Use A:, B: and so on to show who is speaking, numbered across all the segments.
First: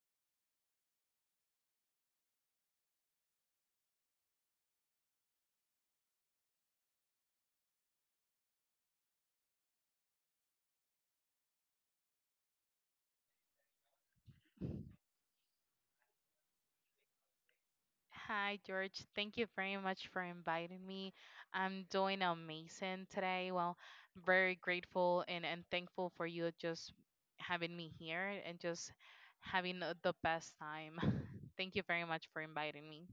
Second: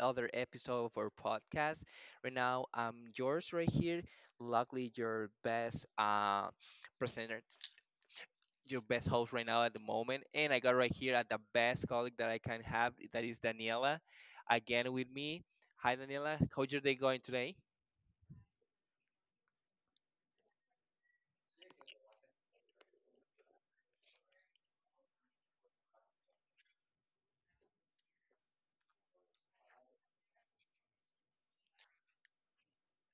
A: other episode of our podcast. Right now, I'm yours right here. Luckily, your best presenter, your best host right now at the moment. And I got right here at the best colleague that I can have. That is Daniela, again with me. Hi, Daniela. How's your day going today?
B: Hi, George. Thank you very much for inviting me. I'm doing amazing today. Well, very grateful and thankful for you just having me here and just having the best time. Thank you very much for inviting me.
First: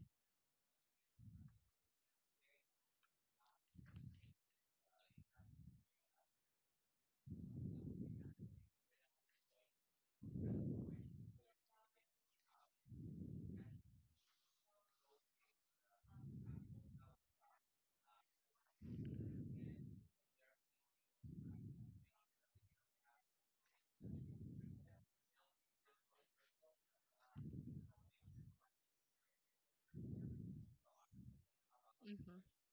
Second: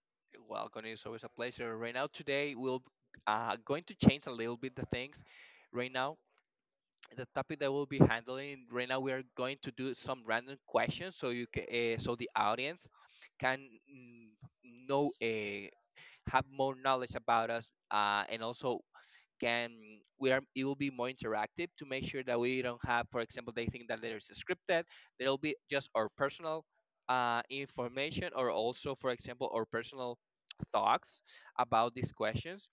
A: Welcome. It's always a pleasure. Right now, today we'll going to change a little bit the things. Right now, the topic that we'll be handling right now we are going to do some random questions so you can so the audience can mm, know have more knowledge about us and also can we are it will be more interactive to make sure that we don't have, for example, they think that there's a scripted there'll be just our personal information or also, for example, our personal thoughts about these
B: hmm
A: questions.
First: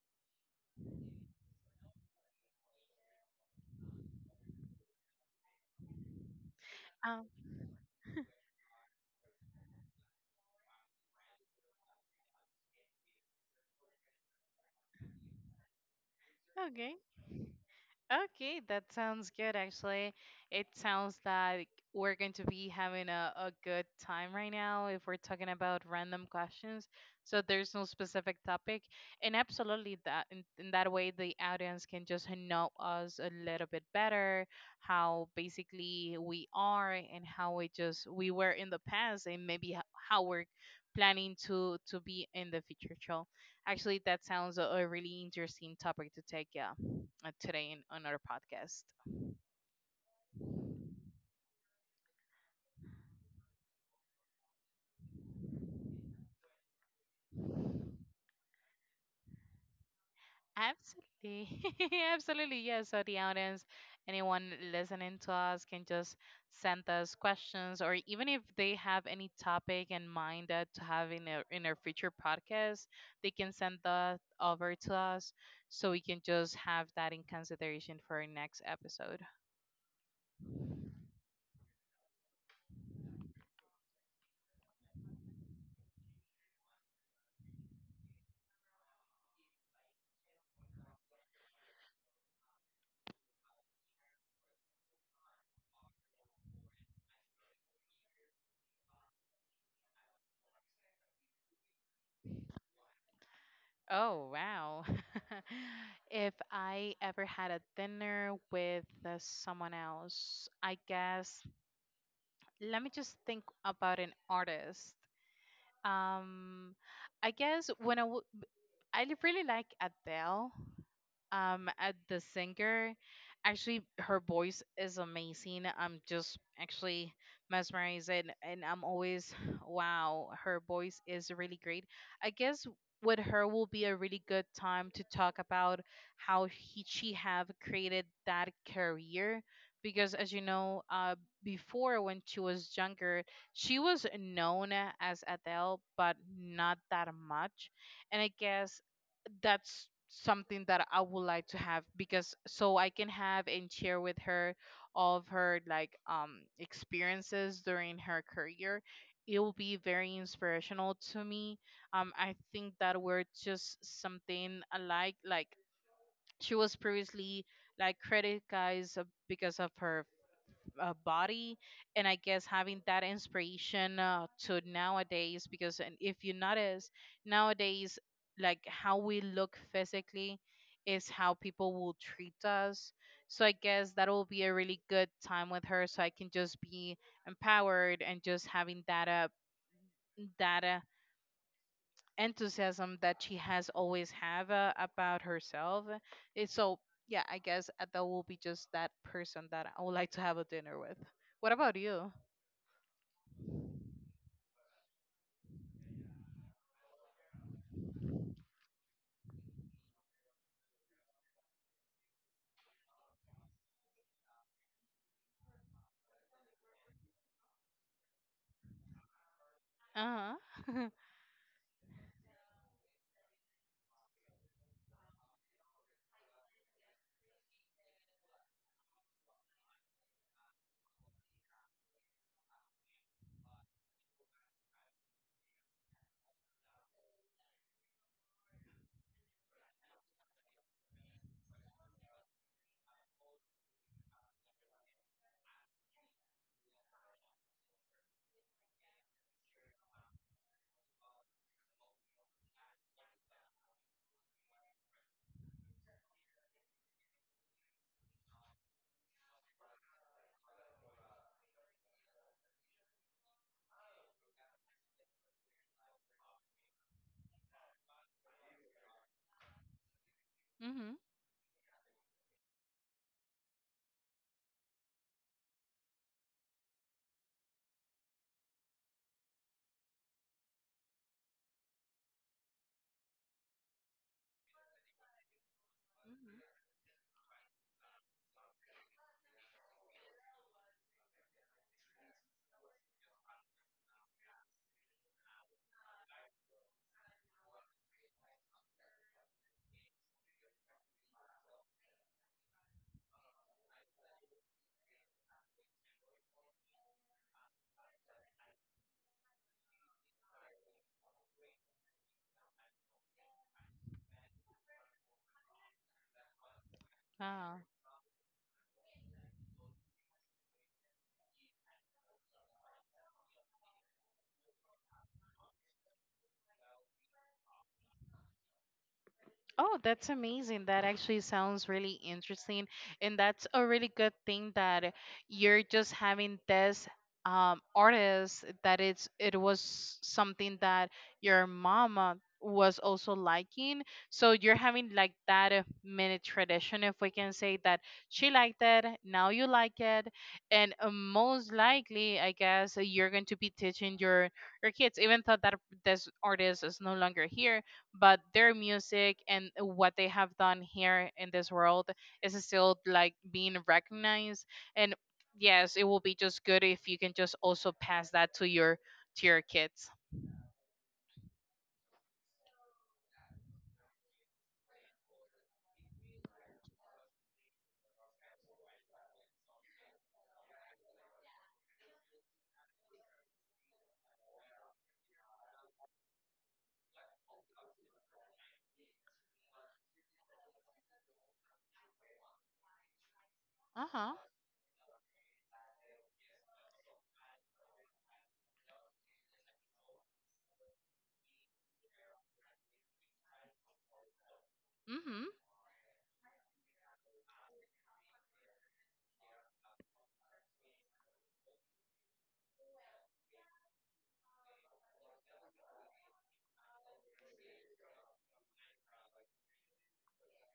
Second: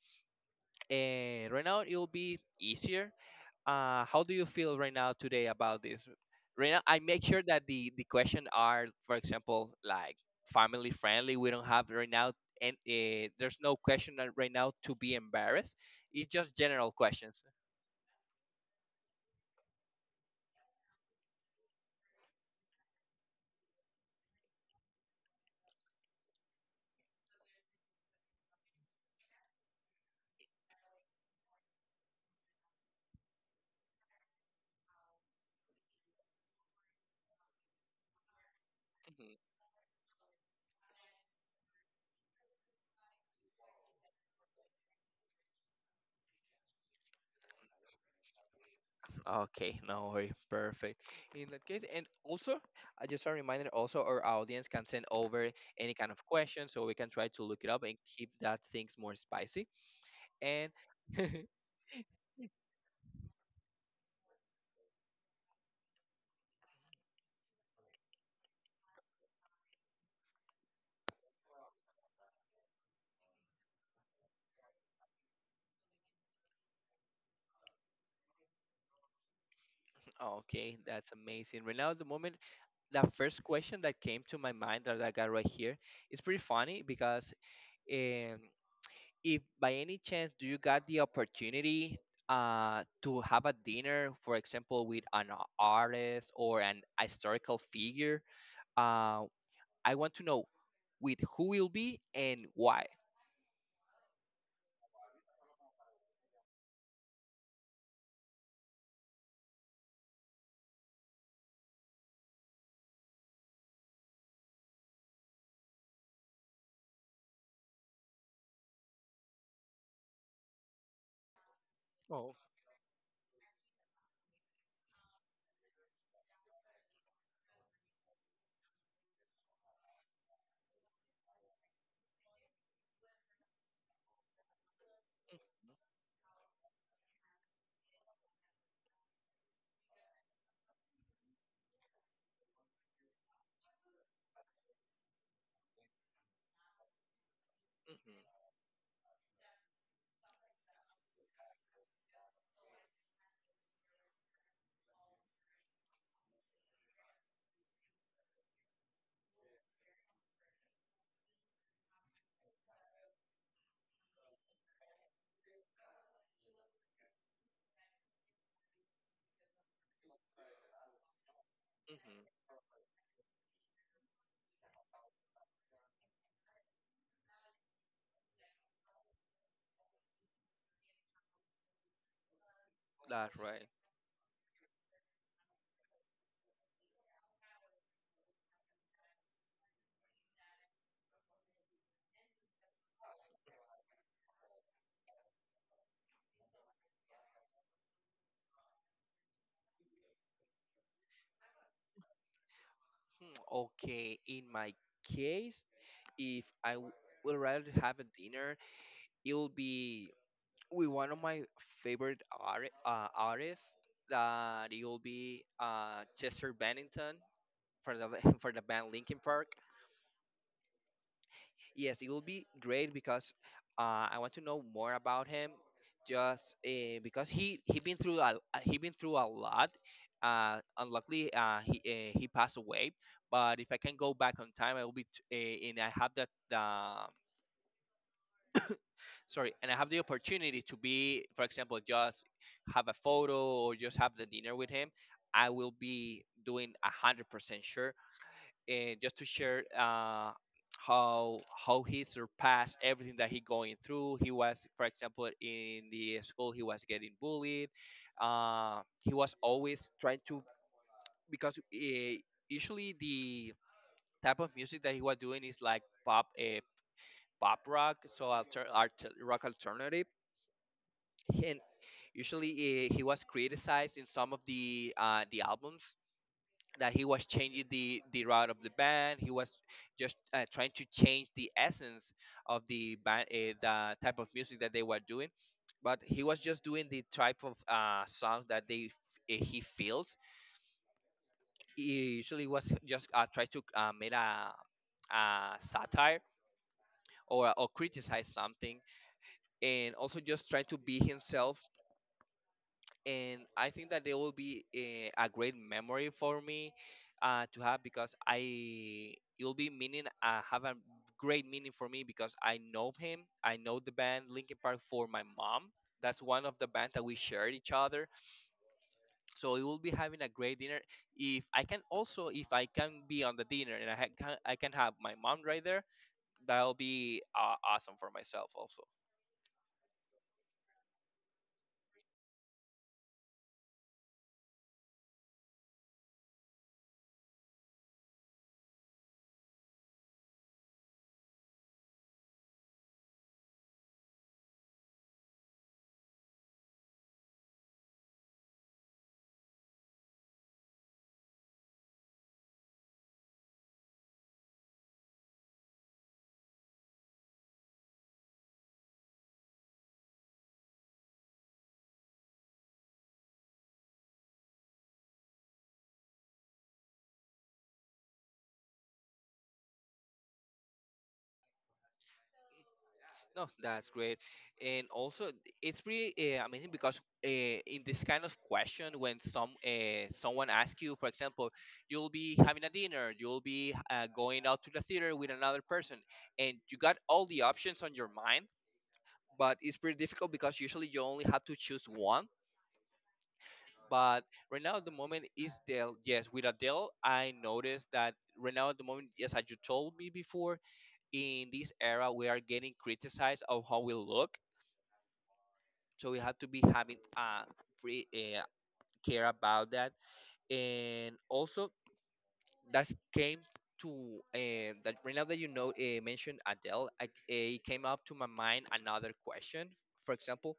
A: And right now it will be easier. Uh, how do you feel right now today about this? Right now, I make
B: Um,
A: sure that the question are, for example, like family friendly. We don't have right now, and there's no question that right now to be embarrassed. It's just general
B: okay.
A: questions.
B: Okay, that sounds good actually. It sounds that we're going to be having a good time right now if we're talking about random questions. So there's no specific topic. And absolutely that in that way the audience can just know us a little bit better, how basically we are and how we just we were in the past
A: Mhm.
B: and maybe how we're planning to be in the future. So actually that sounds a really interesting topic to take, yeah, today in on our podcast.
A: Okay, no worry, perfect. In that case, and also, I just a reminder. Also, our audience can send over any kind of question, so we can try to look it up and keep that things more spicy. And
B: Absolutely. Absolutely. Yeah. So the audience, anyone listening to us can just send us questions or even if they have any topic in mind that to have in their future podcast, they can send that over to us so we can just have that in consideration for our next episode.
A: okay, that's amazing. Right now, at the moment, the first question that came to my mind that I got right here is pretty funny because, um, if by any chance do you got the opportunity to have a dinner, for example, with an artist or an historical figure, uh, I want to know with who will be and why.
B: Oh wow. If I ever had a dinner with someone else, I guess let me just think about an artist. Um, I guess when really like Adele, at the
A: Oh,
B: singer, actually her voice is amazing. I'm just actually mesmerized, and I'm always wow, her voice is really great. I guess with her will be a really good time to talk about how she have created that career because as you know, before, when she was younger, she was known as Adele but not that much. And I
A: mm-hmm,
B: guess that's something that I would like to have because so I can have and share with her all of her like, experiences during her career. It will be very inspirational to me. I think that we're just something alike. Like, she was previously like criticized, because of her body. And I
A: mm-hmm.
B: guess having that inspiration, to nowadays because and if you notice nowadays like how we look physically is how people will treat us.
A: That's
B: So I
A: right.
B: guess that will be a really good time with her so I can just be empowered and just having that that uh, enthusiasm that she has always have, about herself. It's so, yeah, I guess that will be just that person that I would like to have a dinner with. What about you?
A: Hmm. Okay, in my case, if I w- would rather have a dinner, it will be with one of my favorite artists that it will be Chester Bennington for the for the band Linkin Park.
B: Uh-huh.
A: Yes, it will be great because I want to know more about him. Just because he been through a he been through a lot. Unluckily, he passed away. But if I can go back on time, I will be t- and I have that. Sorry, and I have the opportunity to be, for example, just have a photo or just have the dinner with him. I will be doing 100% sure, and just to share how how he surpassed everything that he going through. He was, for example, in the school he was getting bullied. Uh, he was always trying to because usually the type of music that he was doing is like pop pop rock, so rock alternative.
B: Mhm.
A: And. Usually, he was criticized in some of the albums that he was changing the route of the band. He was just trying to change the essence of the band, the type of music that they were doing. But he was
B: Mhm.
A: just doing the type of songs that they he feels. He usually was just try to make a satire or criticize something, and also just try to be himself. And I think that they will be a great memory for me to have because I it will be meaning have a great meaning for me because I know him. I know the band Linkin Park for my mom. That's one of the bands that we shared
B: Ah.
A: each other. So it will be having a great dinner. If I can also, if I can be on the dinner and I can have my mom right there, that'll be awesome for myself also.
B: Oh, that's amazing. That actually sounds really interesting. And that's a really good thing that you're just having this artist that it's it was something that your mama was also liking. So you're having like that mini tradition, if we can say, that she liked it, now you like it. And most likely, I guess you're going to be teaching your kids even though that this artist is no longer here, but their music and what they have done here in this world is still like being recognized. And yes, it will be just good if you can just also pass that to your kids.
A: No, that's great, and also it's pretty amazing because uh, in this kind of question, when someone asks you, for example, you'll be having a dinner, you'll be going out to the theater with another person, and you got all the options on your mind, but it's pretty difficult because usually you only have to choose one.
B: Uh-huh.
A: But right now at the moment is Dell. Yes, with Adele, I noticed that right now at the moment, yes, as you told me before, in this era we are getting criticized of how we look.
B: Mm-hmm.
A: So we have to be having pre, uh care about that, and also that came to that right now that you know mentioned Adele, it came up to my mind another question, for example,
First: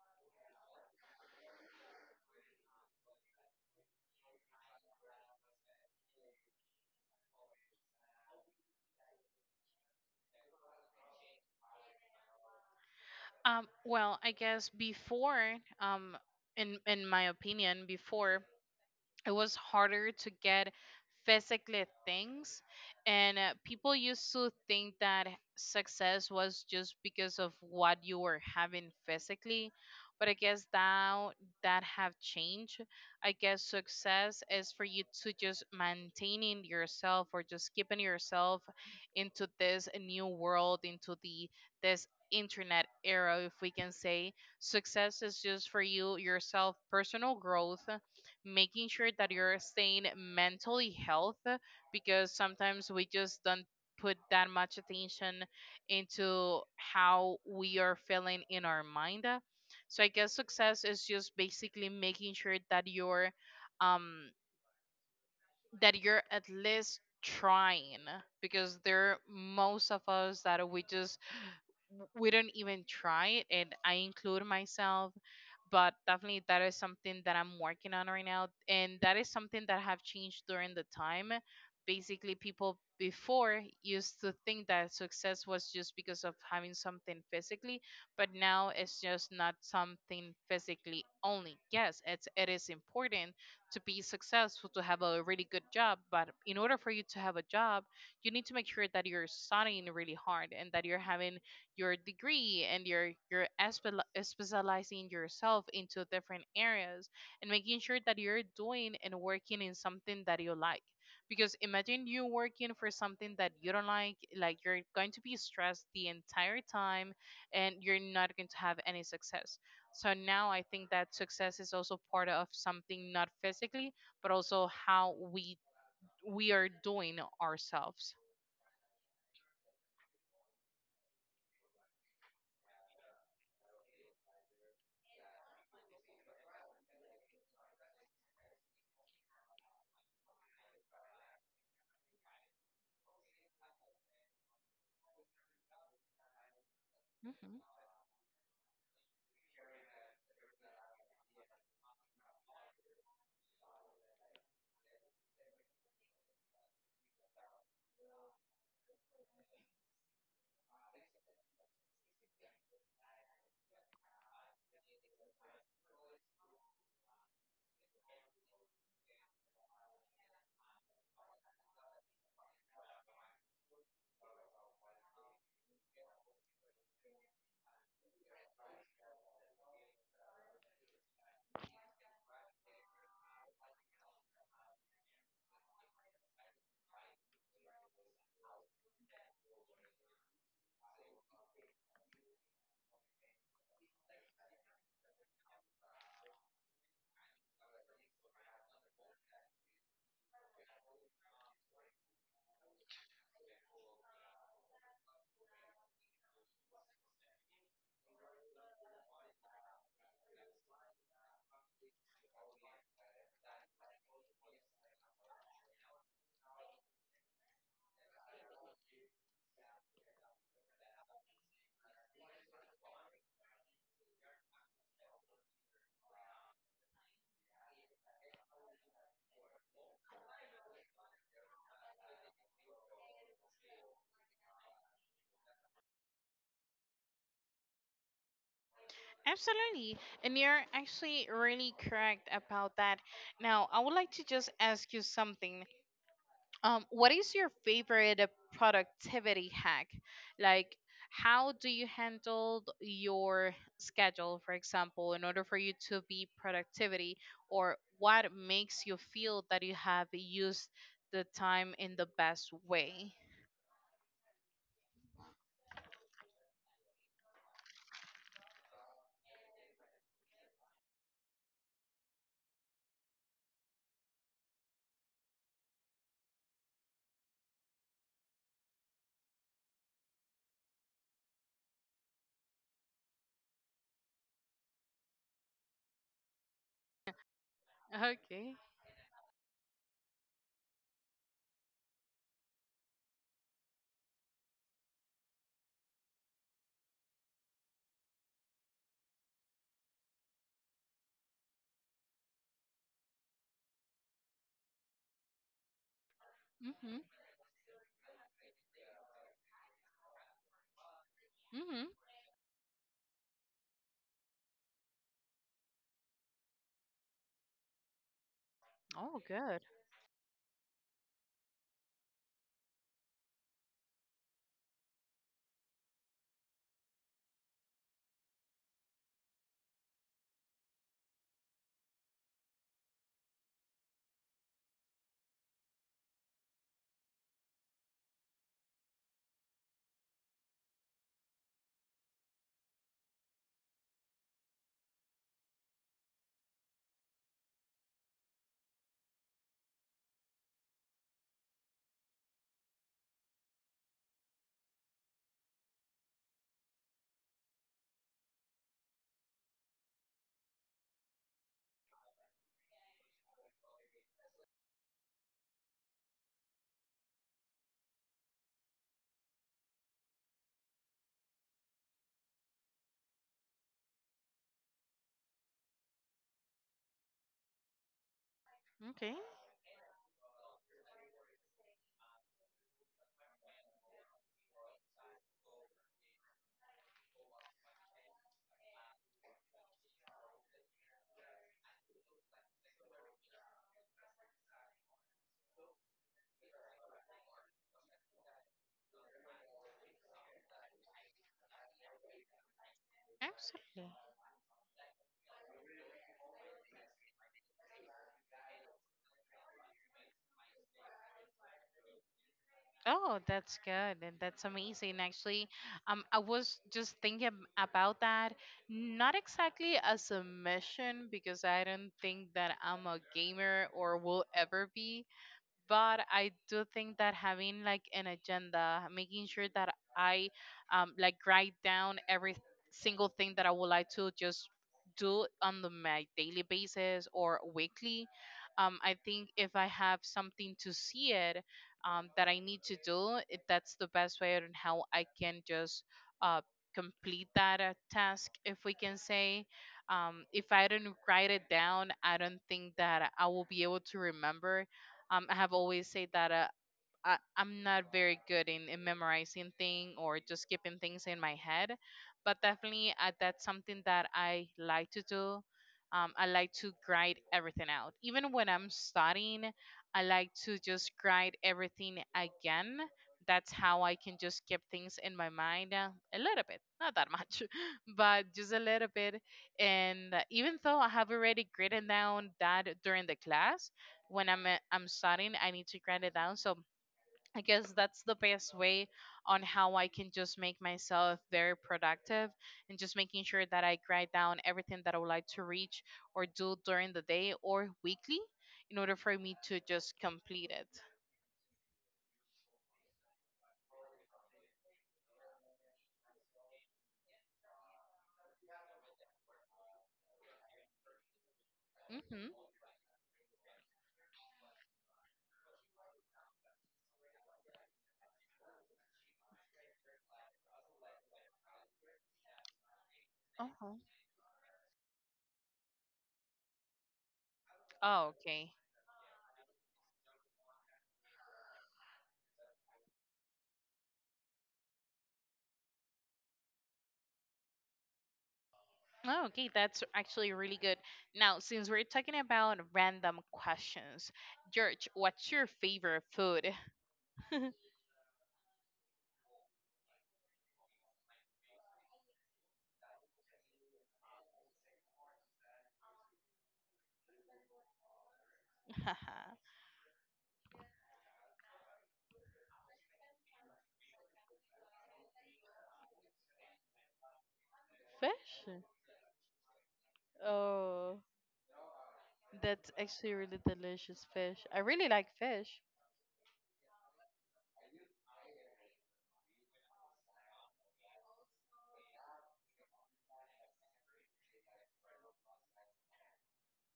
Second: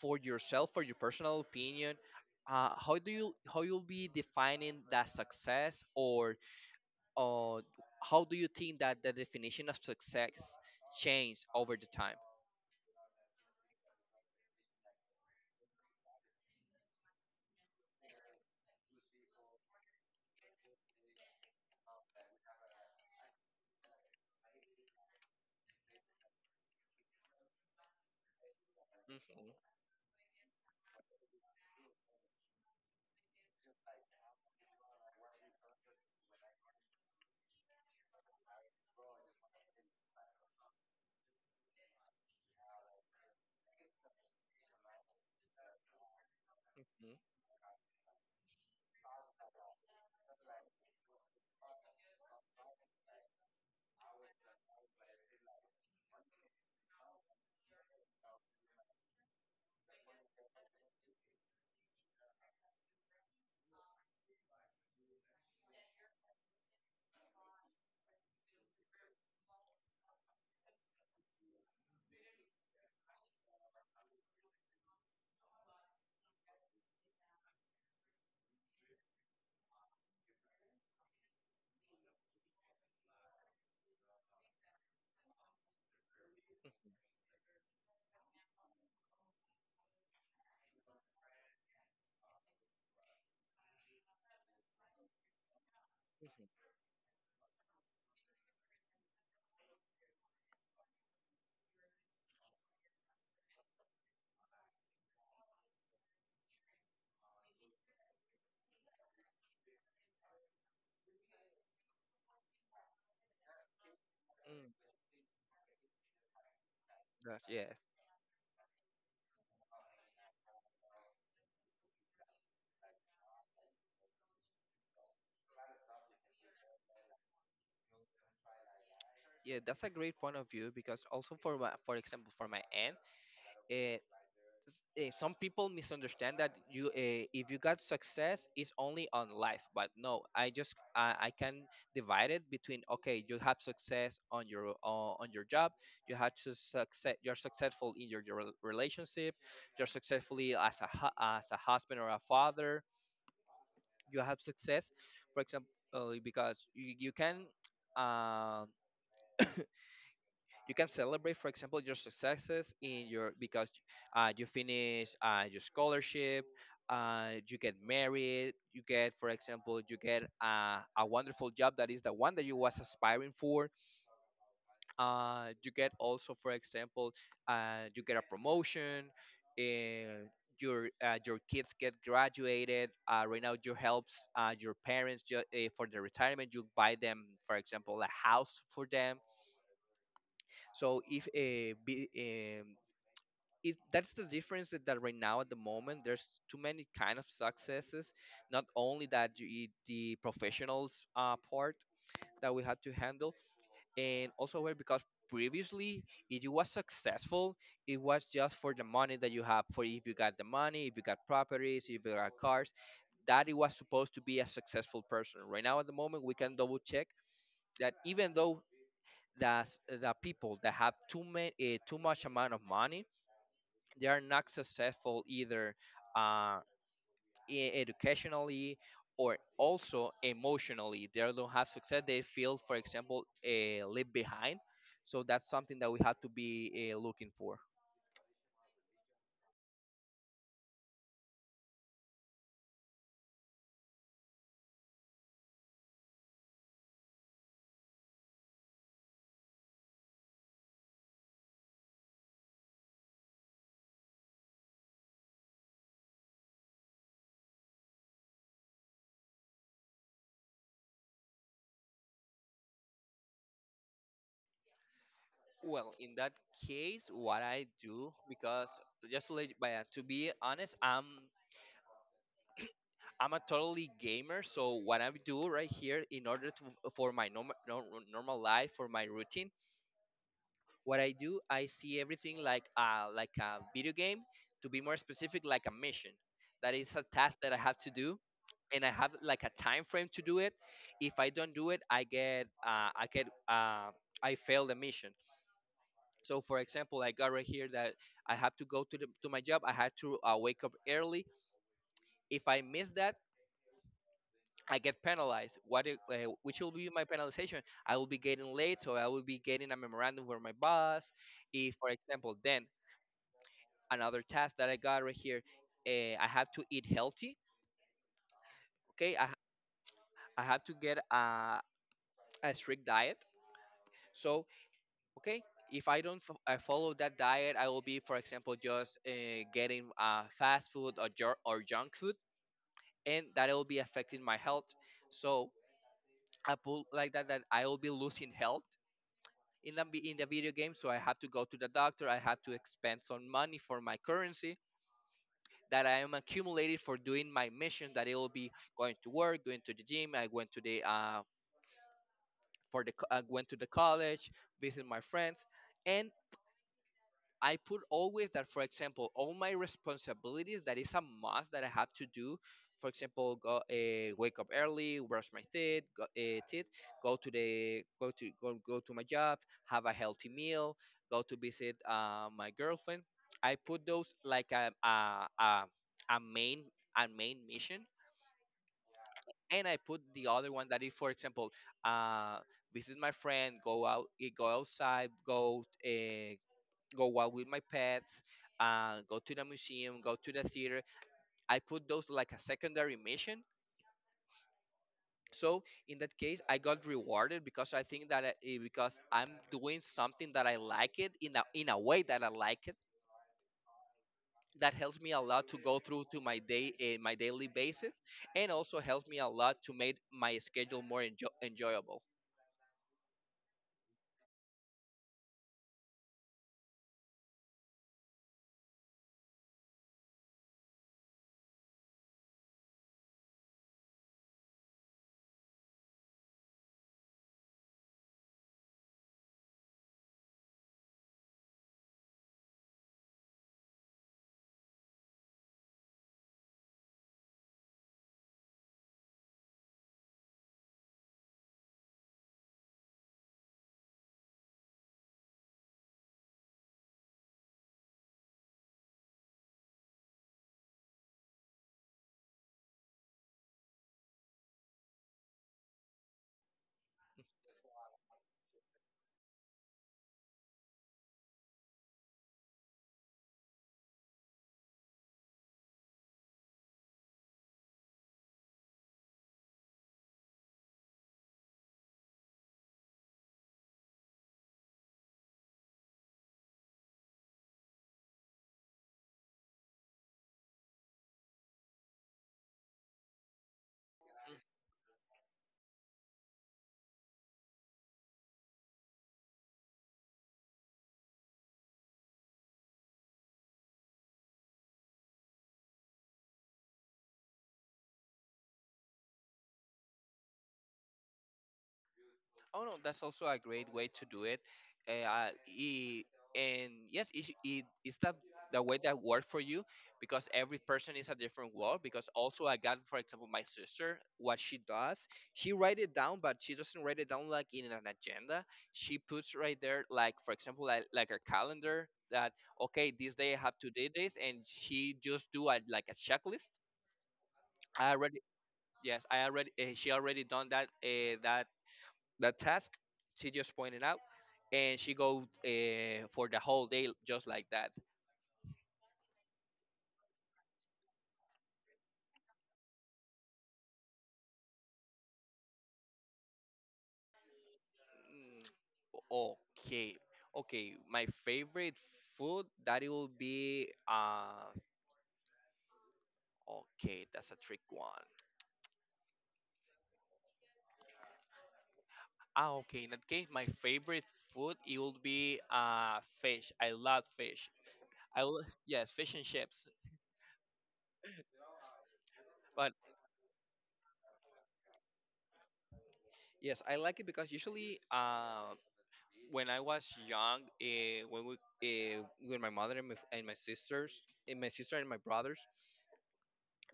A: for yourself, for your personal opinion. Uh, how do you how you'll be defining that success, or uh, how do you think that the definition of success changed over the time?
B: well, I guess before, in my opinion, before it was harder to get physically things. And people used to think that success was just because of what you were having
A: Hmm.
B: physically. But I guess now that have changed. I guess success is for you to just maintaining yourself or just keeping yourself into this new world, into the this internet era, if we can say. Success is just for you yourself personal
A: Hmm.
B: growth, making sure that you're staying mentally health, because sometimes we just don't put that much attention into how we are feeling in our mind. So I guess success is just basically making sure that you're, um that you're at least trying, because there most of us that we just we don't even try it, and I include myself. But definitely that is something that I'm working on right now, and that is something that have changed during the time. Basically people before used to think that success was just because of having something physically, but now it's just not something physically only. Yes, it's it is important to be successful to have a really good job, but in order for you to have a job, you need to make sure that you're studying really hard and that you're having your degree and you're specializing yourself into different areas and making sure that you're doing and working in something that you like, because imagine you working for something that you don't like. Like,
A: mm,
B: you're going to be stressed the entire time
A: yes.
B: and you're not going to have any success. So now I think that success is also part of something not physically but also how we are doing ourselves.
A: Yeah, that's a great point of view because also for my, for example, for my aunt, uh, some people misunderstand that you if you got success it's only on life, but no, I just I can divide it between okay, you have success on your job, you had to success, you're successful in your relationship, you're successfully as a as a husband or a father, you have success, for example, because you can. Um, you can celebrate, for example, your successes in your because you finish your scholarship, you get married, you get, for example, you get a wonderful job that is the one that you was aspiring for, you get also, for example, you get a promotion, and your kids get graduated. Uh, right now you helps your parents for their retirement, you buy them, for example, a house for them. So if be, um, it that's the difference that, that right now at the moment there's too many kind of successes, not only that you eat the professionals part that we had to handle, and also where because previously if you was successful it was just for the money that you have for. If you got the money, if you got properties, if you got cars, that it was supposed to be a successful person. Right now at the moment we can double check that even though that the people that have too much amount of money, they are not successful either. uh, Educationally or also emotionally they don't have success. They feel, for example, leave behind. So that's something that we have to be looking for.
B: Absolutely. And you're actually really correct about that. Now, I would like to just ask you something. What is your favorite, productivity hack? Like, how do you handle your schedule, for example, in order for you to be productivity, or what makes you feel that you have used the time in the best way?
A: Well, in that case, what I do because just to, let, but, to be honest i'm a totally gamer, so what I do right here in order to for my normal life for my routine, what I do, I see everything like like a video game. To be more specific, like a mission. That is a task that I have to do,
B: Okay.
A: and I have like a time frame to do it. If I don't do it, I fail the mission. So, for example, I got right here that I have to go to the, to my job. I had to wake up early. If I miss that, I get penalized. Which will be
B: Mhm.
A: my penalization? I will be getting late, so I will be getting a memorandum from my boss. If,
B: Mhm.
A: for example, then another task that I got right here. I have to eat healthy. Okay,
B: Oh, good.
A: I have to get a strict diet. So okay, if I don't f- I follow that diet, I will be, for example, just getting fast food or junk food, and that will be affecting my health. So I put like that that I will be losing health in the in the video game. So I have to go to the doctor. I have to expend some money for my currency that I am accumulated for doing my mission. That it will be going to work, going to the gym. I went to the I went to the college, visit my friends, and I put always that, for example, all my responsibilities that is a must that I have to do. For example, go wake up early, brush my teeth, teeth, go to the go to go, go to my job, have a healthy meal, go to visit my girlfriend. I put those like a main a main mission,
B: Okay.
A: and I put the other one that is, for example, uh, visit my friend, go out, go outside, go walk with my pets, go to the museum, go to the theater. I put those like a secondary mission. So in that case, I got rewarded because I think that because I'm doing something that I like it in a way that I like it.
B: Absolutely.
A: That helps me a lot to go through to my day my daily basis, and also helps me a lot to make my schedule more enjoyable.
B: Oh, that's good. And that's amazing. Actually, I was just thinking about that, not exactly as a mission, because I don't think that I'm a gamer or will ever be, but I do think that having like an agenda, making sure that I, like, write down every single thing that I would like to just do on the, my daily basis or weekly. I think if I have something to see it, that I need to do, it, that's the best way on how I can just, uh, complete that task, if we can say. If I don't write it down, I don't think that I will be able to remember. I have always said that, I'm not very good in memorizing things or just keeping things in my head, but definitely, that's something that I like to do. I like to grind everything out. Even when I'm studying, I like to just grind everything again. That's how I can just keep things in my mind, a little bit, not that much, but just a little bit. And even though I have already written down that during the class, when I'm studying, I need to grind it down. So I guess that's the best way on how I can just make myself very productive and just making sure that I write down everything that I would like to reach or do during the day or weekly in order for me to just complete it.
A: Oh no, that's also a great way to do it. Uh, i- and yes, it's that the way that worked for you, because every person is a different world. Because
B: Mm-hmm.
A: also, I got, for example, my sister. What she does, she write it down, but she doesn't write it down like in an agenda. She puts right there, like for example, like a calendar that, okay, this day I have to
B: Uh-huh.
A: do this, and she just do a, like a checklist. I
B: Oh,
A: already
B: okay.
A: Yes, I already she already done that that task she just pointed out, and she go for the whole day just like that.
B: Oh, okay, that's actually really good. Now, since we're talking about random questions, George, what's your favorite food?
A: Mm, okay. Okay my favorite food that it will be okay, that's a trick one. Ah, okay, in that case, my favorite food, it will be fish. I love fish. I
B: Fish?
A: will, yes, fish and chips.
B: Oh, that's
A: But
B: actually really delicious fish. I really like fish.
A: yes, I like it because usually, when I was young, when we uh, with my mother and my sister and my brothers,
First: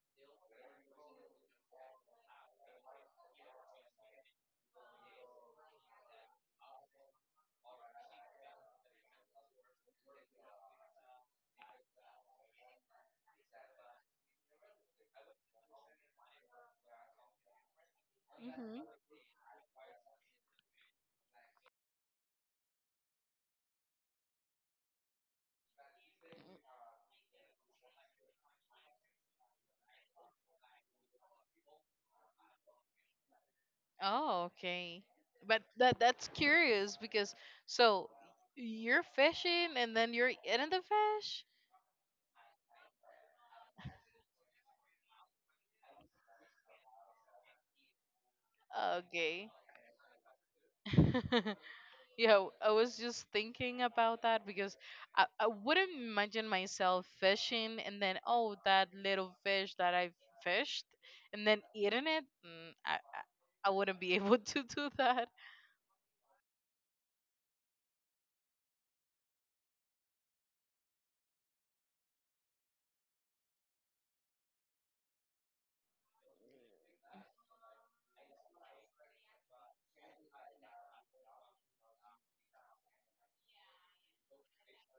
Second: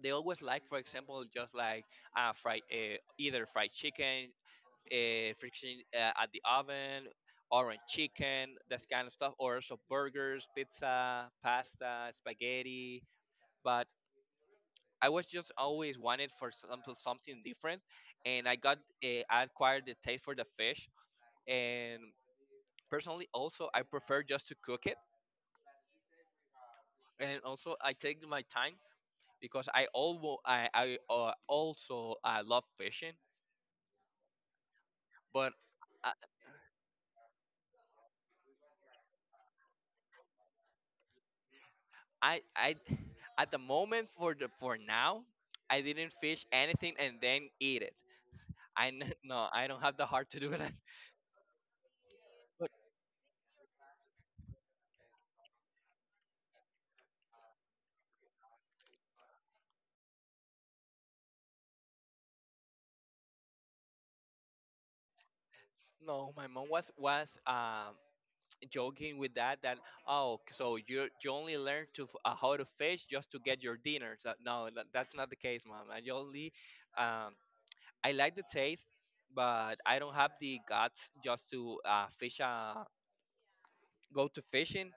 A: they always like, for example, just like fried either fried chicken, friction at the oven, orange chicken, that kind of stuff, or also burgers, pizza, pasta, spaghetti. But I was just always wanted for something different, and
B: Hmm.
A: I acquired the taste for the fish. And personally also I prefer just to cook it, and also I take my time because I alwo I also I love fishing.
B: Oh, okay.
A: But
B: But that
A: I,
B: that's curious because so you're fishing and then you're eating the fish?
A: I at the moment, for the for now, I didn't fish anything and then eat it. No,
B: Okay.
A: I don't have the heart to do that.
B: Yeah,
A: But
B: I was just thinking about that because I wouldn't imagine myself fishing and then oh that little fish that I fished and then eating it. Mm, I wouldn't be able to do that.
A: no, my mom was joking with that that, oh, so you only learn to how to fish just to get your dinner. So no, that's not the case, mom. I only, um I like the taste, but I don't have the guts just to fish. Go to fishing,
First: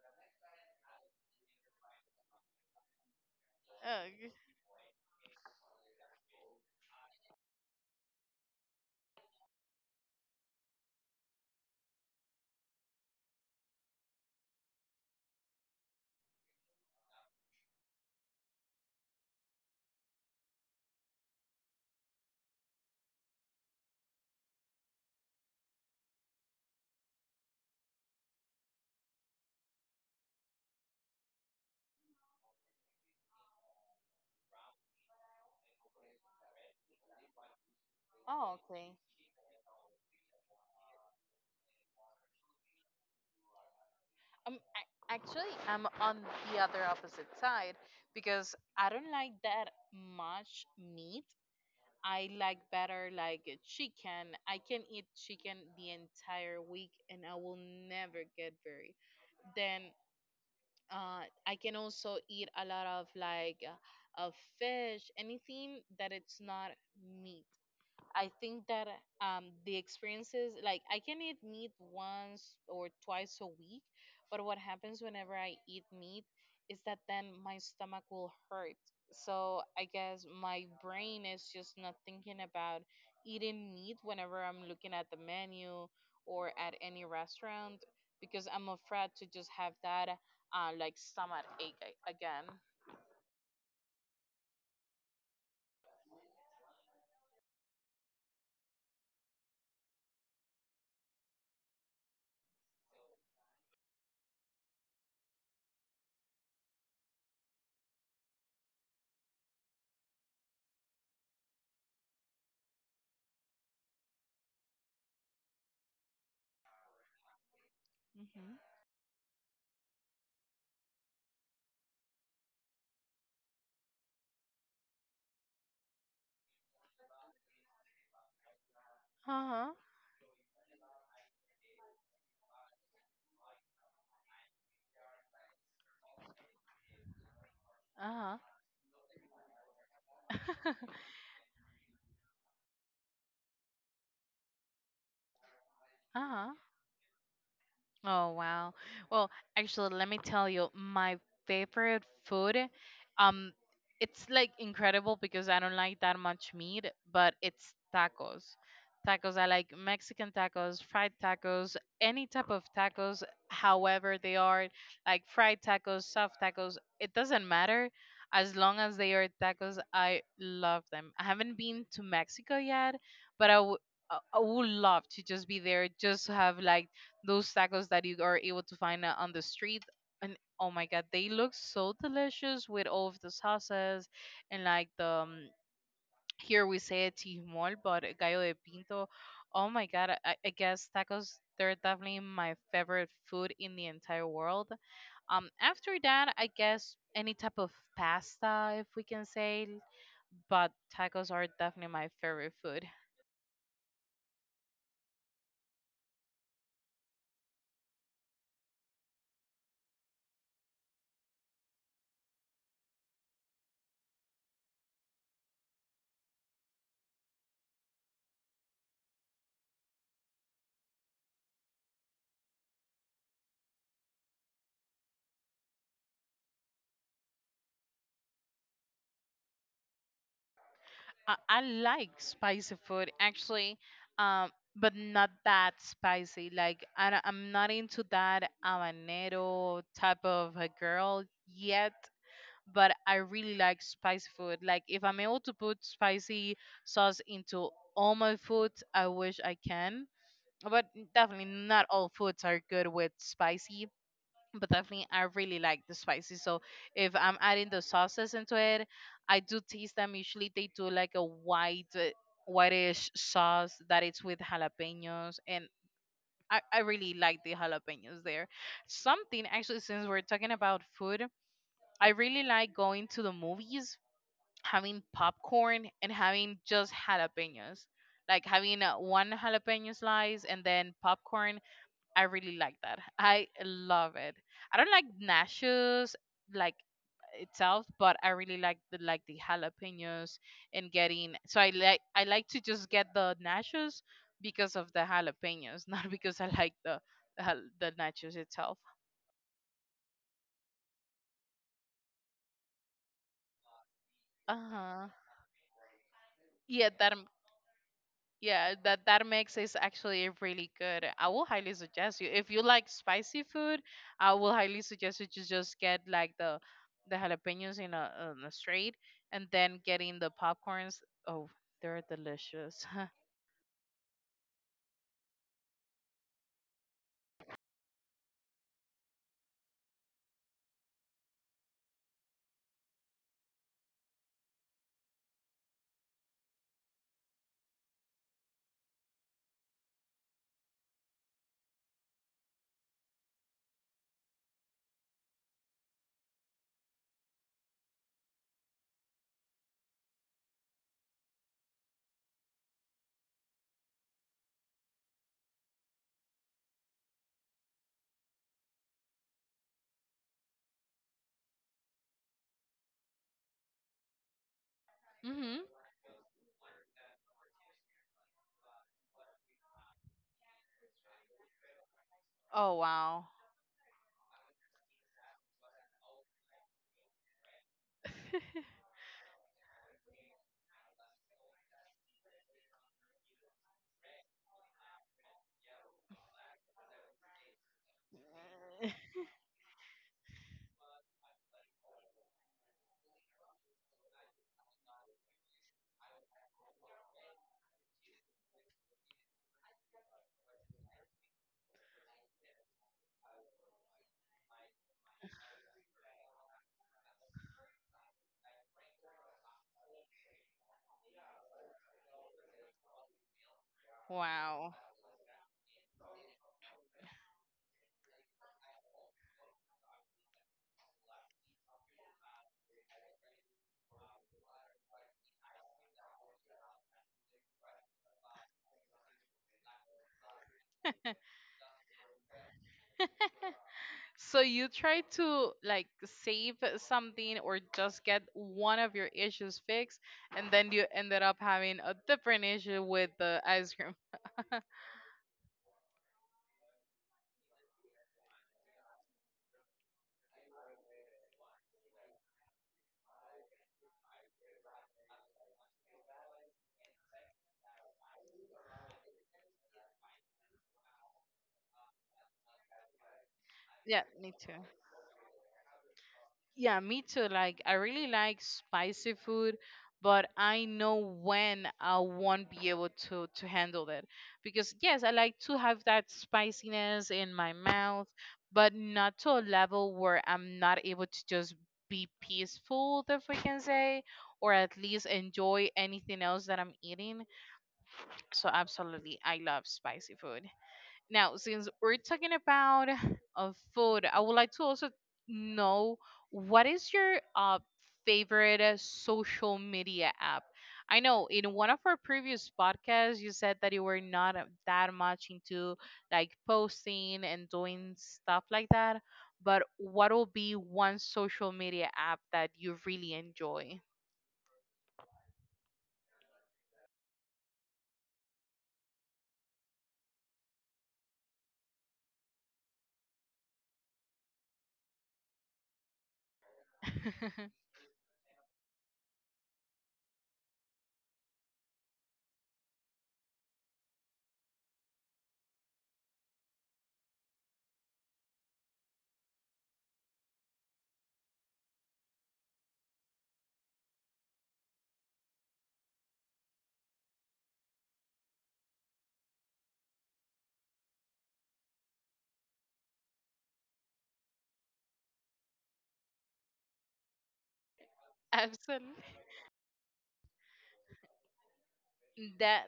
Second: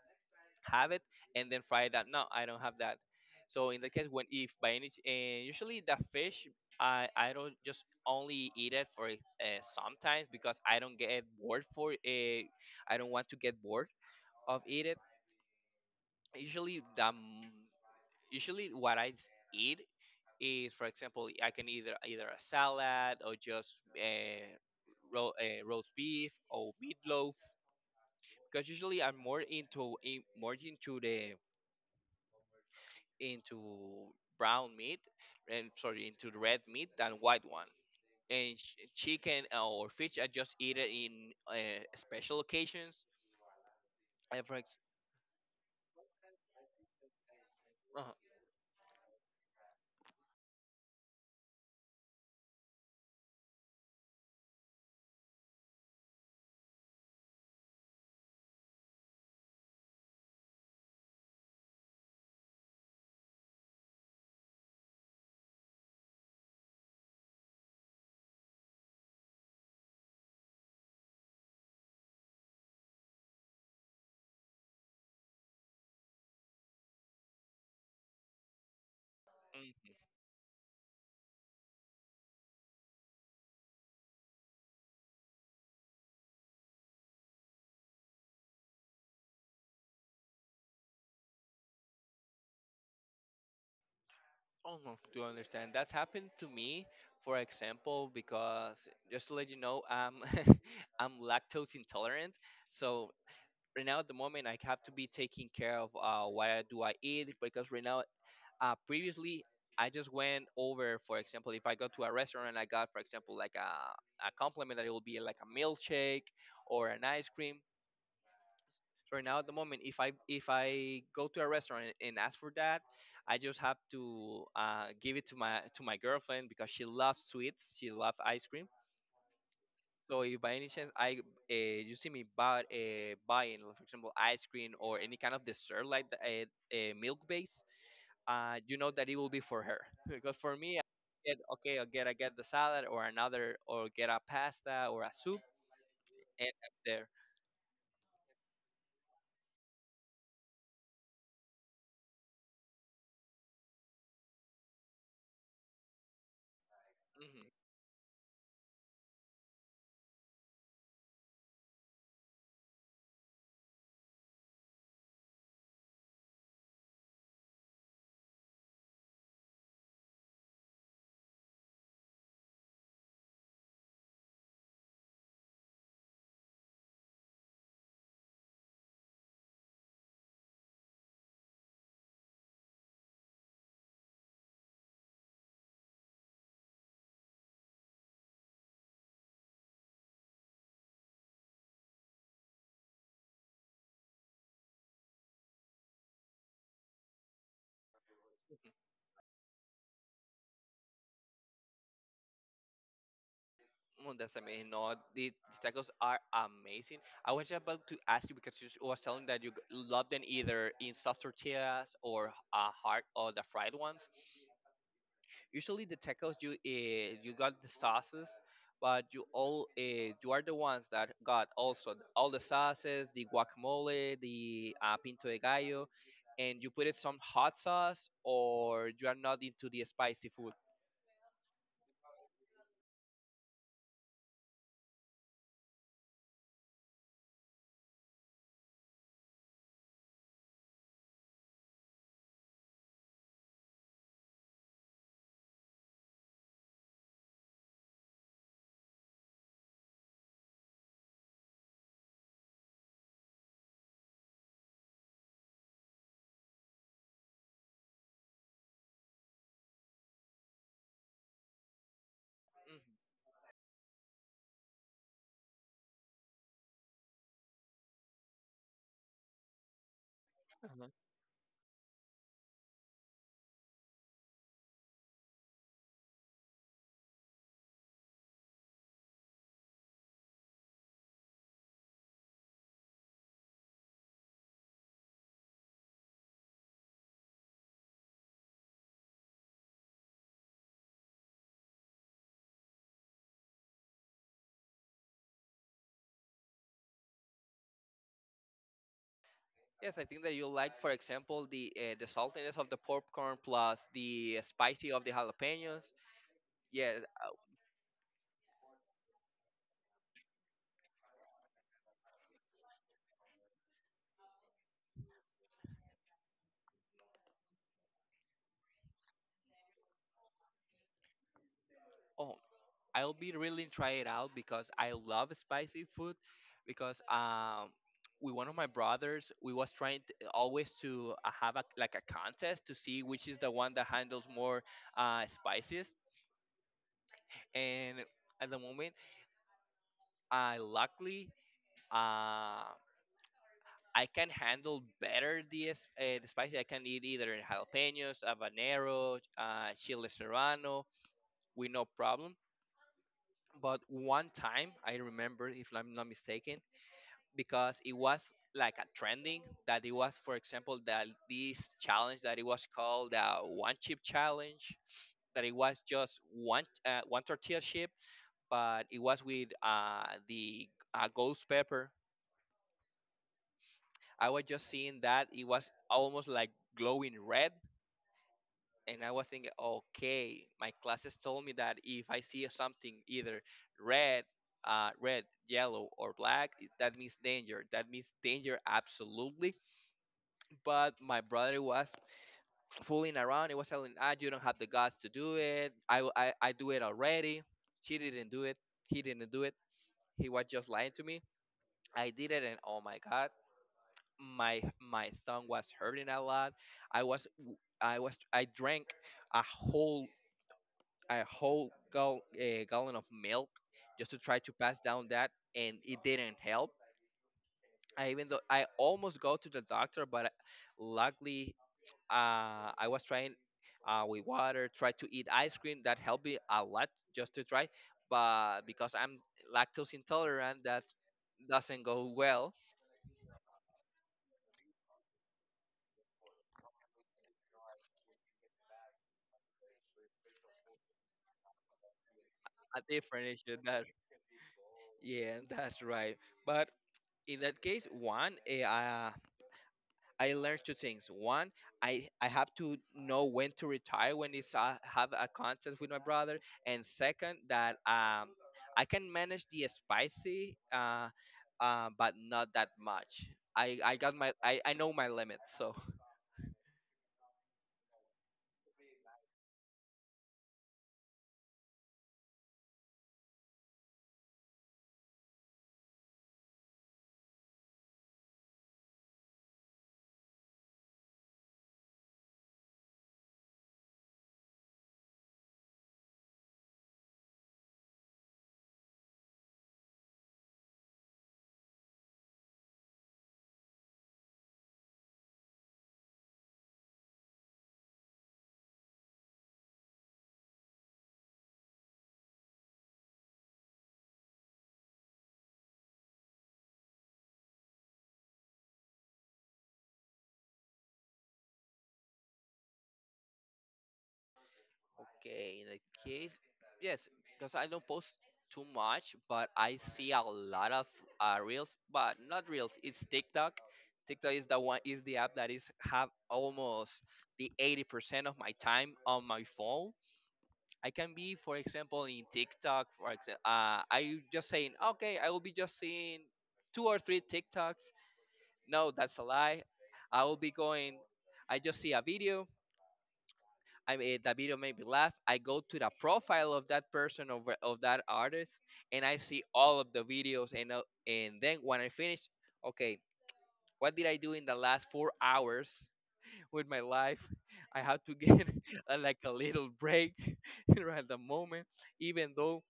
A: have it, and then fry that. No, I don't have that. So in the case when,
B: Okay.
A: if by any and usually the fish, I don't just only eat it for sometimes, because I don't get bored for it. I don't want to get bored of eat it. Usually the m- usually what I eat is, for example, I can either a salad or just roast beef or meatloaf. Because usually I'm more more into the into brown meat, and sorry, into the red meat than white one. And
B: Oh, okay.
A: chicken or fish, I just eat it in special occasions. And
B: Actually, I'm on the other opposite side
A: uh-huh.
B: because I don't like that much meat. I like better like a chicken. I can eat chicken the entire week and I will never get very. Then I can also eat a lot of like, of fish, anything that it's not meat. I think that, the experiences, like I can eat meat once or twice a week, but what happens whenever I eat meat is that then my stomach will hurt. So I
A: Mm.
B: guess my brain is just not thinking about eating meat whenever I'm looking at the menu or at any restaurant because I'm afraid to just have that, like, stomach ache again.
A: Oh no, do understand. That's happened to me, for example, because just to let you know, I'm lactose intolerant. So right now at the moment, I have to be taking care of what do I eat, because right now, previously, I just went over, for example, if I go to a restaurant and I got, for example, like a compliment that it will be like a milkshake or an ice cream.
B: Hmm.
A: So right now at the moment, if I go to a restaurant and ask for that, I just have to give it to my girlfriend because she loves sweets, she loves ice cream.
B: Uh huh.
A: So if by any chance I uh, you see me buying, for example, ice cream or any kind of dessert like milk base,
B: Uh huh.
A: you know that it will be for her, because for me, I get okay, I get the salad or another, or get a pasta or a soup,
B: uh
A: and
B: huh.
A: I'm there.
B: Oh wow. Well, actually, let me tell you, my favorite food, um, it's like incredible because I don't like that much meat, but
A: Mm-hmm.
B: it's tacos. Tacos, I like Mexican tacos, fried tacos, any type of tacos, however they are, like fried tacos, soft tacos, it doesn't matter. As long as they are tacos, I love them. I haven't been to Mexico yet, but I would love to just be there, just to have like those tacos that you are able to find on the street. And oh my god, they look so delicious with all of the sauces and like the here we say it tijmol but gallo de pinto. Oh my god, I guess tacos, they're definitely my favorite food in the entire world. After that, I guess any type of pasta, if we can say. But tacos are definitely my favorite food.
A: Well, that's amazing. No, the tacos are amazing. I was just about to ask you because was telling that you love them either in soft tortillas or hard or the fried ones. Usually, the tacos, you got the sauces, but you are the ones that got also all the sauces, the guacamole, the pinto de gallo, and you put it some hot sauce, or you are not into the spicy food.
B: I like spicy food actually, um, but not that spicy. Like I'm not into that habanero type of a girl yet. But I really like spicy food. Like if I'm able to put spicy sauce into all my food, I wish I can. But definitely not all foods are good with spicy, but definitely I really like the spicy. So if I'm adding the sauces into it, I do taste them. Usually they do like a white, whitish sauce that it's with jalapenos, and I really like the jalapenos there. Something actually, since we're talking about
A: Mhm.
B: food, I really like going to the movies, having popcorn, and having just jalapenos. Like having one jalapeno slice and then popcorn, I really like that. I love it. I don't like nachos like itself, but I really like the jalapenos and getting. So I like to just get the nachos because of the jalapenos, not because I like the the nachos itself.
A: Yes, I think that you like, for example, the saltiness of the popcorn plus the
B: Uh
A: spicy of
B: huh.
A: the jalapenos.
B: Yeah,
A: Yeah.
B: that. Yeah, that that mix is actually really good. I will highly suggest you if you like spicy food. I will highly suggest you to just get like the jalapenos in a straight, and then getting the popcorns. Oh, they're
A: Oh,
B: delicious.
A: I'll be really try it out because I love spicy food. Because with one of my brothers, we was trying t always to have a, like a contest to see which is the one that handles more spices. And at the moment, I luckily, uh, I can handle better the spicy. I can eat either jalapenos, habanero, chile serrano with no problem. But one time, I remember, if I'm not mistaken, because it was like a trending that it was, for example, that this challenge that it was called the one chip challenge. That it
B: Mhm.
A: was just one tortilla chip, but it was with the ghost pepper.
B: Oh wow,
A: I was just seeing that it was almost like glowing red, and I was thinking, okay, my classes told me that if I see something either red, red, yellow, or black, that means danger. That means danger, absolutely. But my brother was fooling around. He was telling, ah, you don't have the guts to do it. I do it already. She didn't do it. He didn't do it. He was just lying to me. I did it, and oh my god, my my thumb was hurting a lot. I was I drank a whole a whole gallon of milk just to try to
B: wow.
A: pass down that, and it didn't help. I even though I almost go to the doctor, but luckily, I was trying, with water, tried to eat ice cream. That helped me a lot just to try, but because I'm lactose intolerant, that doesn't go well.
B: So you try to like save something or just get one of your issues fixed, and then you ended up having a different
A: A
B: issue with
A: different
B: the
A: issue.
B: ice
A: That,
B: cream.
A: yeah, that's right. But in that case, I learned two things. One, I have to know when to retire when it's I have a contest with my brother, and second, that I can manage the spicy, but not that much. I I
B: Yeah,
A: got my
B: me too.
A: I I know my limits, so.
B: Yeah, me too. Like, I really like spicy food, but I know when I won't be able to handle it. Because yes, I like to have that spiciness in my mouth, but not to a level where I'm not able to just be peaceful, if we can say, or at least enjoy anything else that I'm eating. So absolutely, I love spicy food. Now, since we're talking about food, I would like to also know what is your favorite social media app? I know in one of our previous podcasts, you said that you were not that much into like posting and doing stuff like that, but what will be one social media app that you really enjoy?
A: Okay, in that case, yes, because I don't post too much, but I see a lot of reels, but not reels. It's TikTok. TikTok is the one, is the app that is have almost the 80% of my time on my phone. I can be, for example, in TikTok. For example, I just saying, okay, I will be just seeing two or three TikToks. No, that's a lie. I will be going. I just see a video, I mean, that video made me laugh. I go to the profile of that person, of that artist, and I see all of the videos. And then when I finish, okay, what did I do in the last 4 hours, with my life? I have to get a,
B: Absolutely.
A: like a little break, right at the moment. Even though
B: That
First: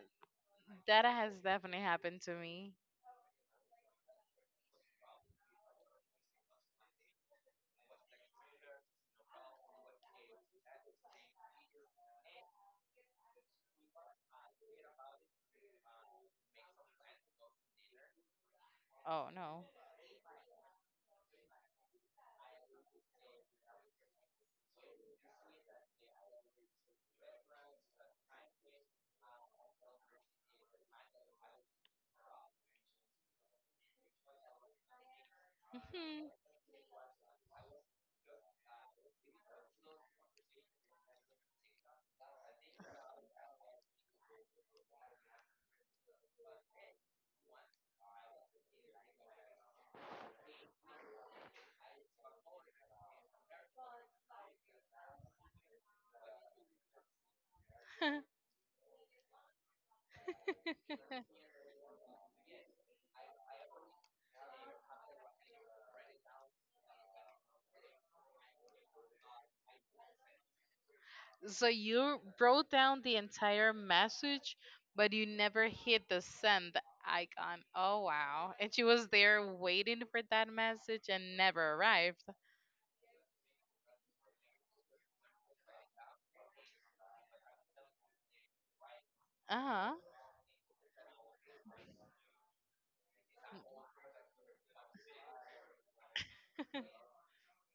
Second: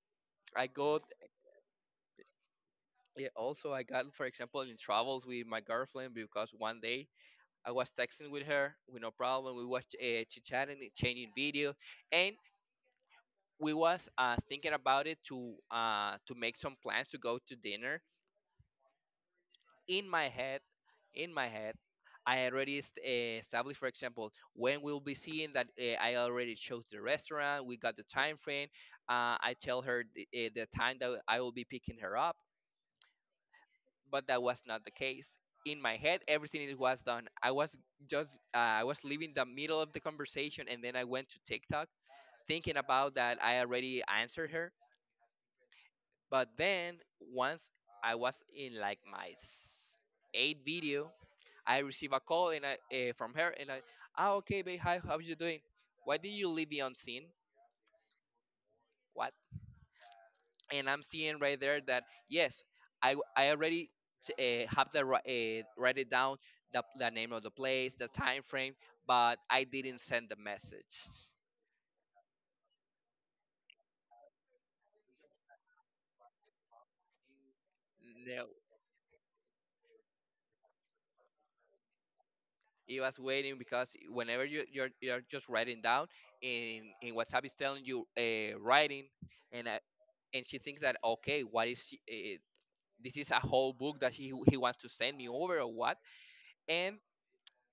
A: I got,
B: that has definitely happened to me.
A: yeah, also I got, for example, in travels with my girlfriend, because one day I was texting with her with no problem. We was chit chatting, changing video, and we was thinking about it to make some plans to go to dinner.
B: Oh no.
A: In my head, in my head, I already established, for example, when we'll be seeing that, I already chose the restaurant. We got the time frame. I tell her the, the time that I will be picking her up, but that was not the case. In my head, everything it was done. I was just I was leaving the middle of the conversation, and then I went to TikTok thinking about that. I already answered her. But then once I was in like my eighth video, I received a call, and I from her, and I, ah, okay, babe, hi, how you doing? Why did you leave me on scene? What? And I'm seeing right there that yes, I already have the, write it down the name of the place, the time frame, but I didn't send the message.
B: So you wrote down the entire message, but you never hit the send icon. Oh
A: No.
B: wow. And she was there waiting for that message and never arrived.
A: It was waiting because whenever you're just writing down and WhatsApp is telling you writing. And
B: Uh-huh.
A: and she thinks that, okay, what is she, this is a
B: Mm.
A: whole book that he wants to send me over, or what? And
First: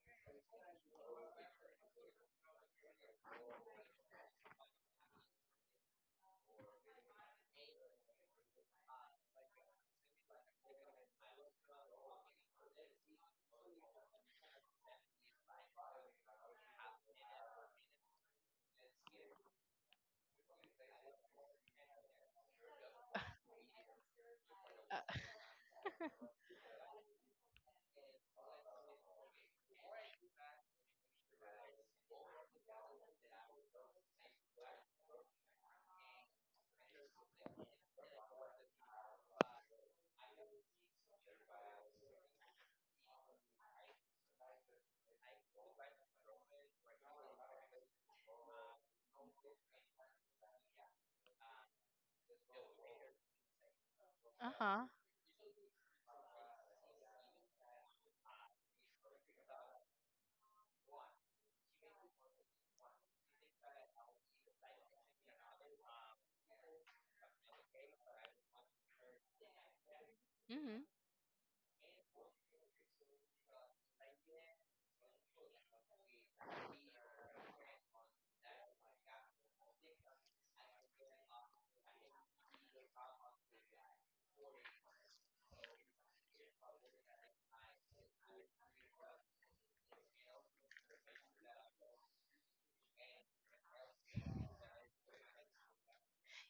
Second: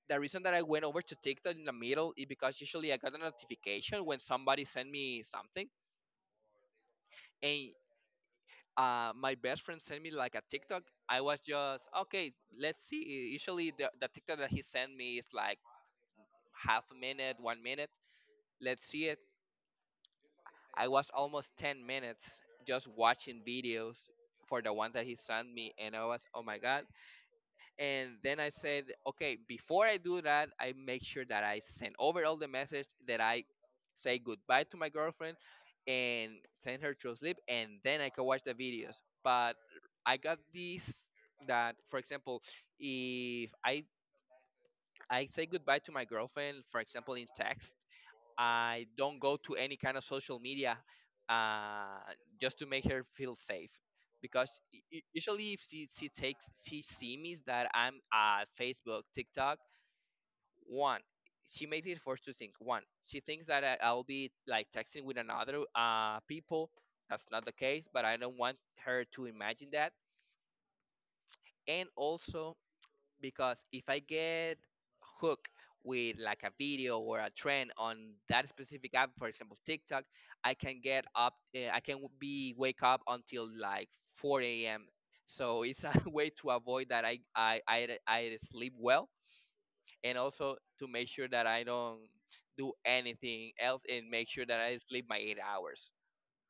A: the reason that I went over to TikTok in the middle is because usually I got a notification when somebody sent me something. And my best friend sent me like a TikTok. I was just, okay, let's see. Usually the TikTok that he sent me is like half a minute, 1 minute, let's see it. I was almost 10 minutes just watching videos for the ones that he
B: Uh,
A: sent me, and I was, oh my god. And then I said, okay, before I do that, I make sure that I send over all the message that I say goodbye to my girlfriend and send her to sleep, and then I can watch the videos. But I got this that, for example, if I I say goodbye to my girlfriend, for example, in text, I don't go to any kind of social media, uh, just to make her feel safe. Because
B: Uh-huh.
A: usually, if she, she takes she sees me that I'm at Facebook, TikTok, one, she makes it for two things. One, she thinks that I'll be like texting with another people. That's not the case, but I don't want her to imagine that.
B: Hmm.
A: And also, because if I get hooked with like a video or a trend on that specific app, for example TikTok, I can get up, I can be wake up until like 4 a.m. So it's a way to avoid that I sleep well, and also to make sure that I don't do anything else and make sure that I sleep my 8 hours.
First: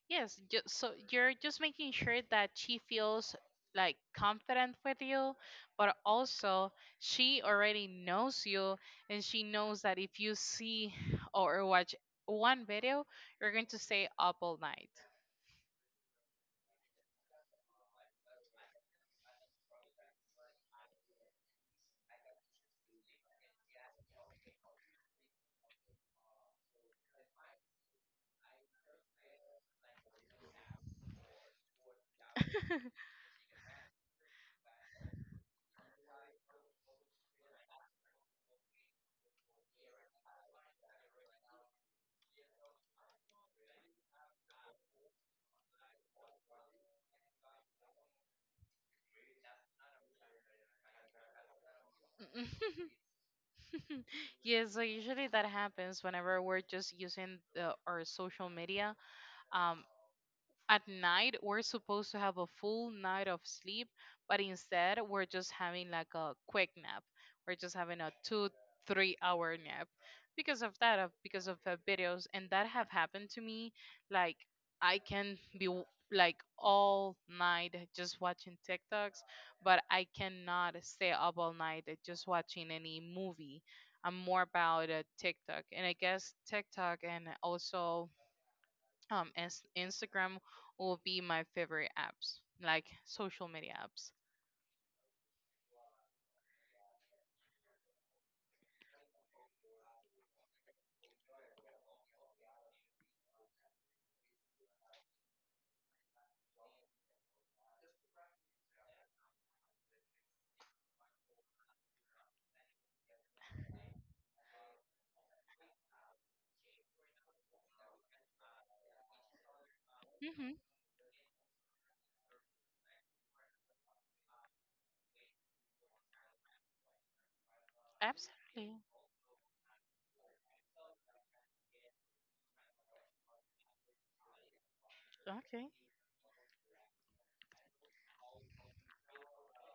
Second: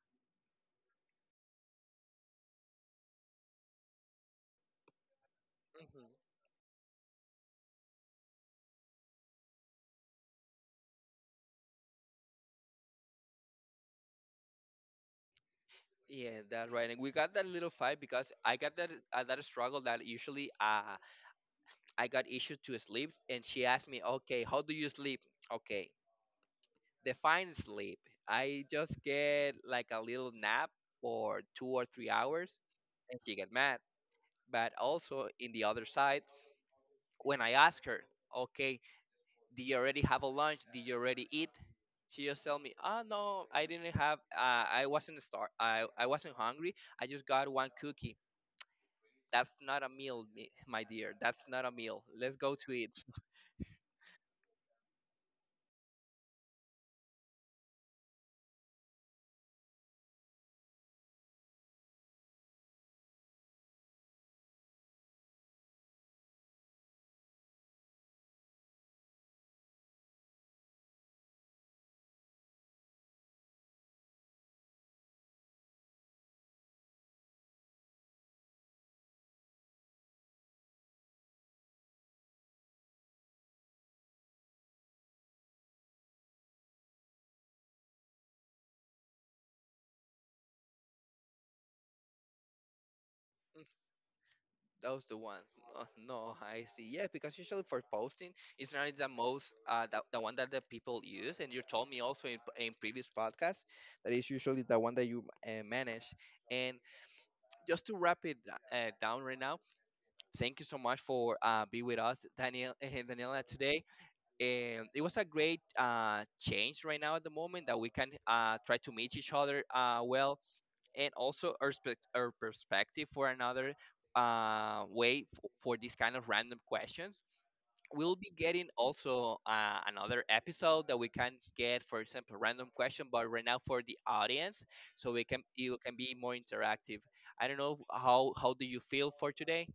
B: Yes, so you're just making sure that she feels like confident with you, but
A: Hmm.
B: also she already knows you, and she knows that if you see or watch one video, you're going to stay up all night.
A: Yeah, that's right. And we got that little fight because I got that struggle that usually, I got issues to sleep, and she asked me, "Okay, how do you sleep?" Okay, define sleep. I just get like a little nap for 2 or 3 hours, and she get mad. But also in the other side, when I ask her, "Okay, do you already have a lunch? Did you already eat?" She just tell me, "Oh no, I didn't have. I wasn't star. I wasn't hungry. I just got one cookie." That's not a meal, my dear. That's not a meal. Let's go to it.
B: Yes, so usually that happens whenever we're just using our social media. Um, At night, we're supposed to have a full night of sleep, but instead, we're just having like a quick nap. We're just having a two, 3 hour nap because because of the videos. And that have happened to me. Like, I can be like all night just watching TikToks, but I cannot stay up all night just watching any movie. I'm more about TikTok. And I guess TikTok and also as Instagram will be my favorite apps, like social media apps.
A: That was the one. Oh, no, I see. Yeah, because usually for posting, it's not the most the one that the people use. And you told me also in previous podcasts that is usually the one that you manage. And just to wrap it down right now, thank you so much for be with us, Daniel and Daniela, today. And it was a great change right now, at the moment that we can try to meet each other well,
B: Mhm.
A: and also our perspective for another way for these kind of random questions. We'll be getting
B: Absolutely.
A: also another episode that we can get, for example, random question, but right now for the audience, so we can
B: Okay.
A: you can be more interactive. I don't know how do you feel for today?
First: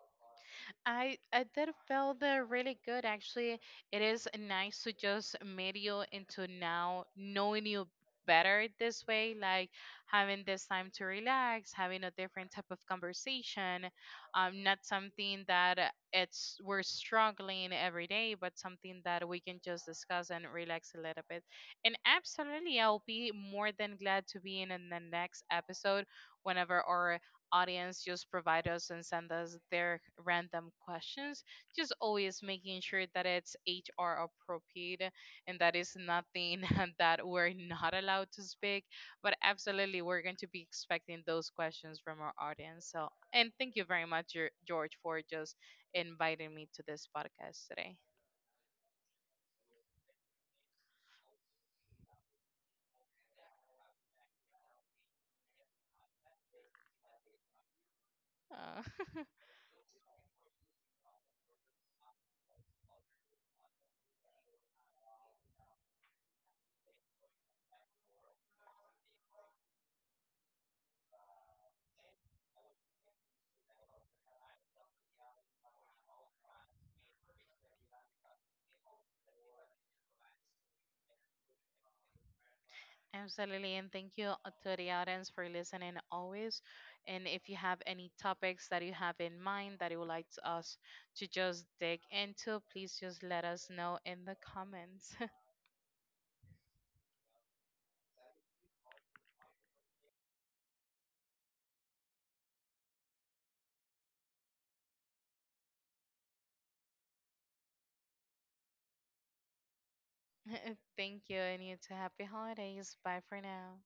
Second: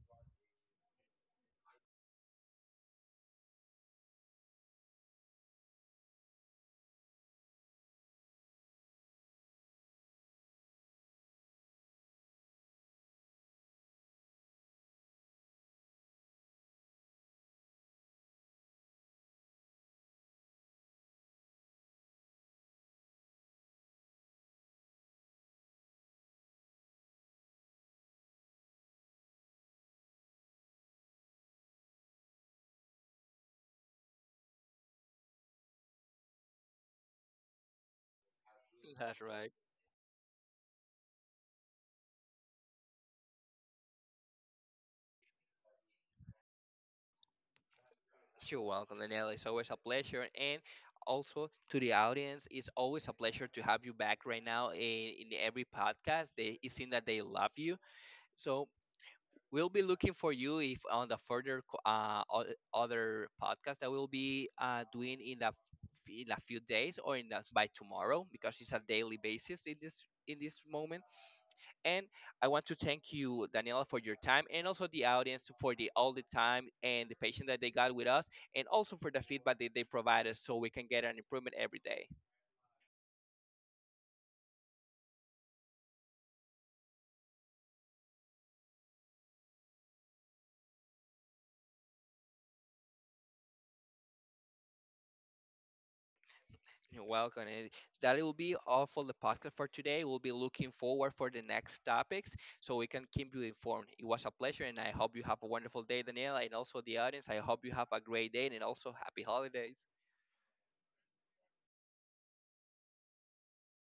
B: I did feel that really good actually. It is nice to just meet you into now knowing you better this way, like having this time to relax, having a different type of conversation, not something that it's we're struggling every day, but something that we can just discuss and relax a little bit. And absolutely, I'll be more than glad to be in the next episode whenever our audience just provide us and send us their random questions. Just always making sure that it's HR appropriate and that is nothing that we're not allowed to speak.
A: That's
B: But
A: right.
B: absolutely, we're going to be expecting those questions from our audience. So, and thank you very much, George, for just inviting me to this podcast today.
A: You're welcome, Danielle. It's always a pleasure. And also to the audience, it's always a pleasure to have you back right now in every podcast. They, it seems that they love you. So
B: Uh,
A: we'll be looking for you if on the other podcast that we'll be doing in a few days or in the, by tomorrow, because it's a daily basis in this, in this moment. And I want to thank you, Daniela, for your time, and also the audience for the all the time and the patience that they got with us, and also for the feedback that they provide us so we can get an improvement every day.
B: Absolutely, and thank you to the audience for listening always. And if you have any topics that you have in mind that you would like to us to just dig into, please just let us know in the comments.
A: You're welcome. And that will be all for the podcast for today. We'll be looking forward for the next topics so we can keep you informed. It was a pleasure, and I hope you have a wonderful day, Daniela, and also the audience. I hope you have a great day, and also happy holidays.
B: Thank you, and you too. Happy holidays. Bye for now.